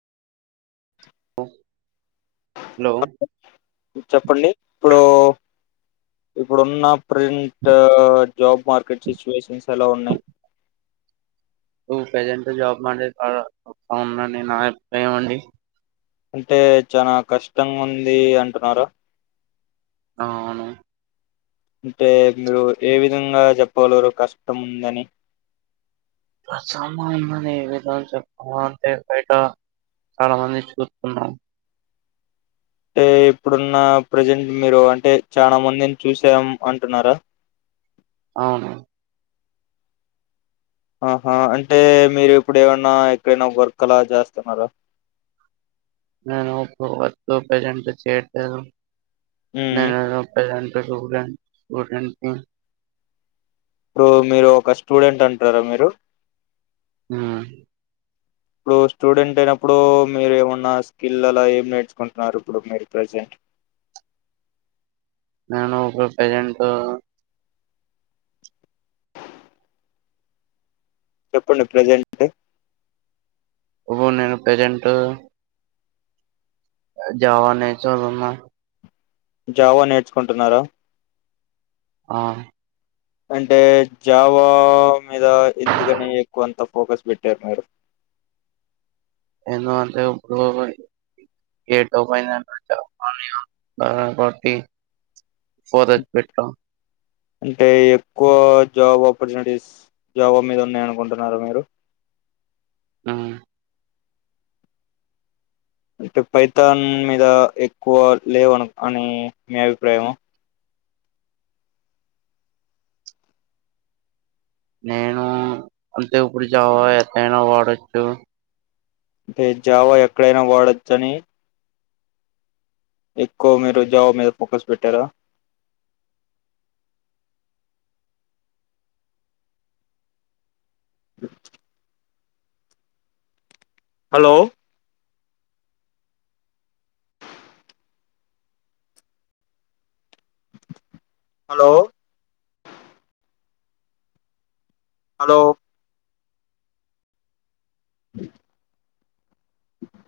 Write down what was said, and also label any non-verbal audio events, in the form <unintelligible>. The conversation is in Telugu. ఓ హలో చెప్పండి ఇప్పుడు ఇప్పుడు ఉన్న ప్రింట్ ఓ జాబ్ మార్కెట్ సిచ్యువేషన్స్ ఎలా ఉన్నాయి నువ్వు ప్రజెంట్ జాబ్ మనేస్తారా అవును అండి నా అభిప్రాయం అండి అంటే చాన కష్టంగ్ ఉంది అంటు ఉన్నారు అవును అంటే మీరు ఏ విధంగా చెప్పగలరో కష్టం గాని ప్రసమా మ <unintelligible> మా అంటే బయటా చాలా మంది చూస్తున్నాం అంటే ఇప్పుడున్న ప్రజెంట్ మీరు అంటే చాలా మందిని చూసాం అంటున్నారా అవును ఆహా అంటే మీరు ఇప్పుడు ఏమన్నా ఎక్కడైనా వర్క్ అలా చేస్తున్నారా నేను ఇప్పుడు వర్క్ ప్రజెంట్ చేయట్లేదు మ్మ్ నేను ప్రెసెంట్ నేను స్టూడెంట్ <unintelligible> ఇప్పుడు మీరు ఒక స్టూడెంట్ అంటారా మీరు ఉమ్ ఇప్పుడు స్టూడెంట్ అయినప్పుడు మీరు ఏమన్న స్కిల్ అలా ఏం నేర్చుకుంటున్నారు ఇప్పుడు మీరు ప్రజెంట్ నేను ఇప్పుడు ప్రజెంట్ చెప్పండి ప్రజెంట్ ఇప్పుడు నేను ప్రజెంట్ జావా నేర్చోని ఉన్నాను జావా నేర్చుకుంటున్నారా ఆ అంటే జావా మీద ఎందుకని ఎక్కువ అంత ఫోకస్ పెట్టారు మీరు ఎందు అంటే ఇప్పుడు ఏంటో <unintelligible> పోదస్ పెట్ట అంటే ఎక్కువ జాబ్ ఆపర్చునిటీస్ జావా మీద ఉన్నాయ అనుకుంటున్నారు మీరు ఆ అంటే ఫైతాన్ మీద ఎక్కువ లేవున్ అని మీ అభిప్రాయం ఆ నేను అంతే ఇప్పుడు జావా ఎత్తయినా వాడొచ్చు అంటే జావా ఎక్కడైనా వాడొచ్చ అని ఎక్కవ మీరు జావా మీద ఫోకస్ పెట్టారా ఉ హలో హలో హలో అ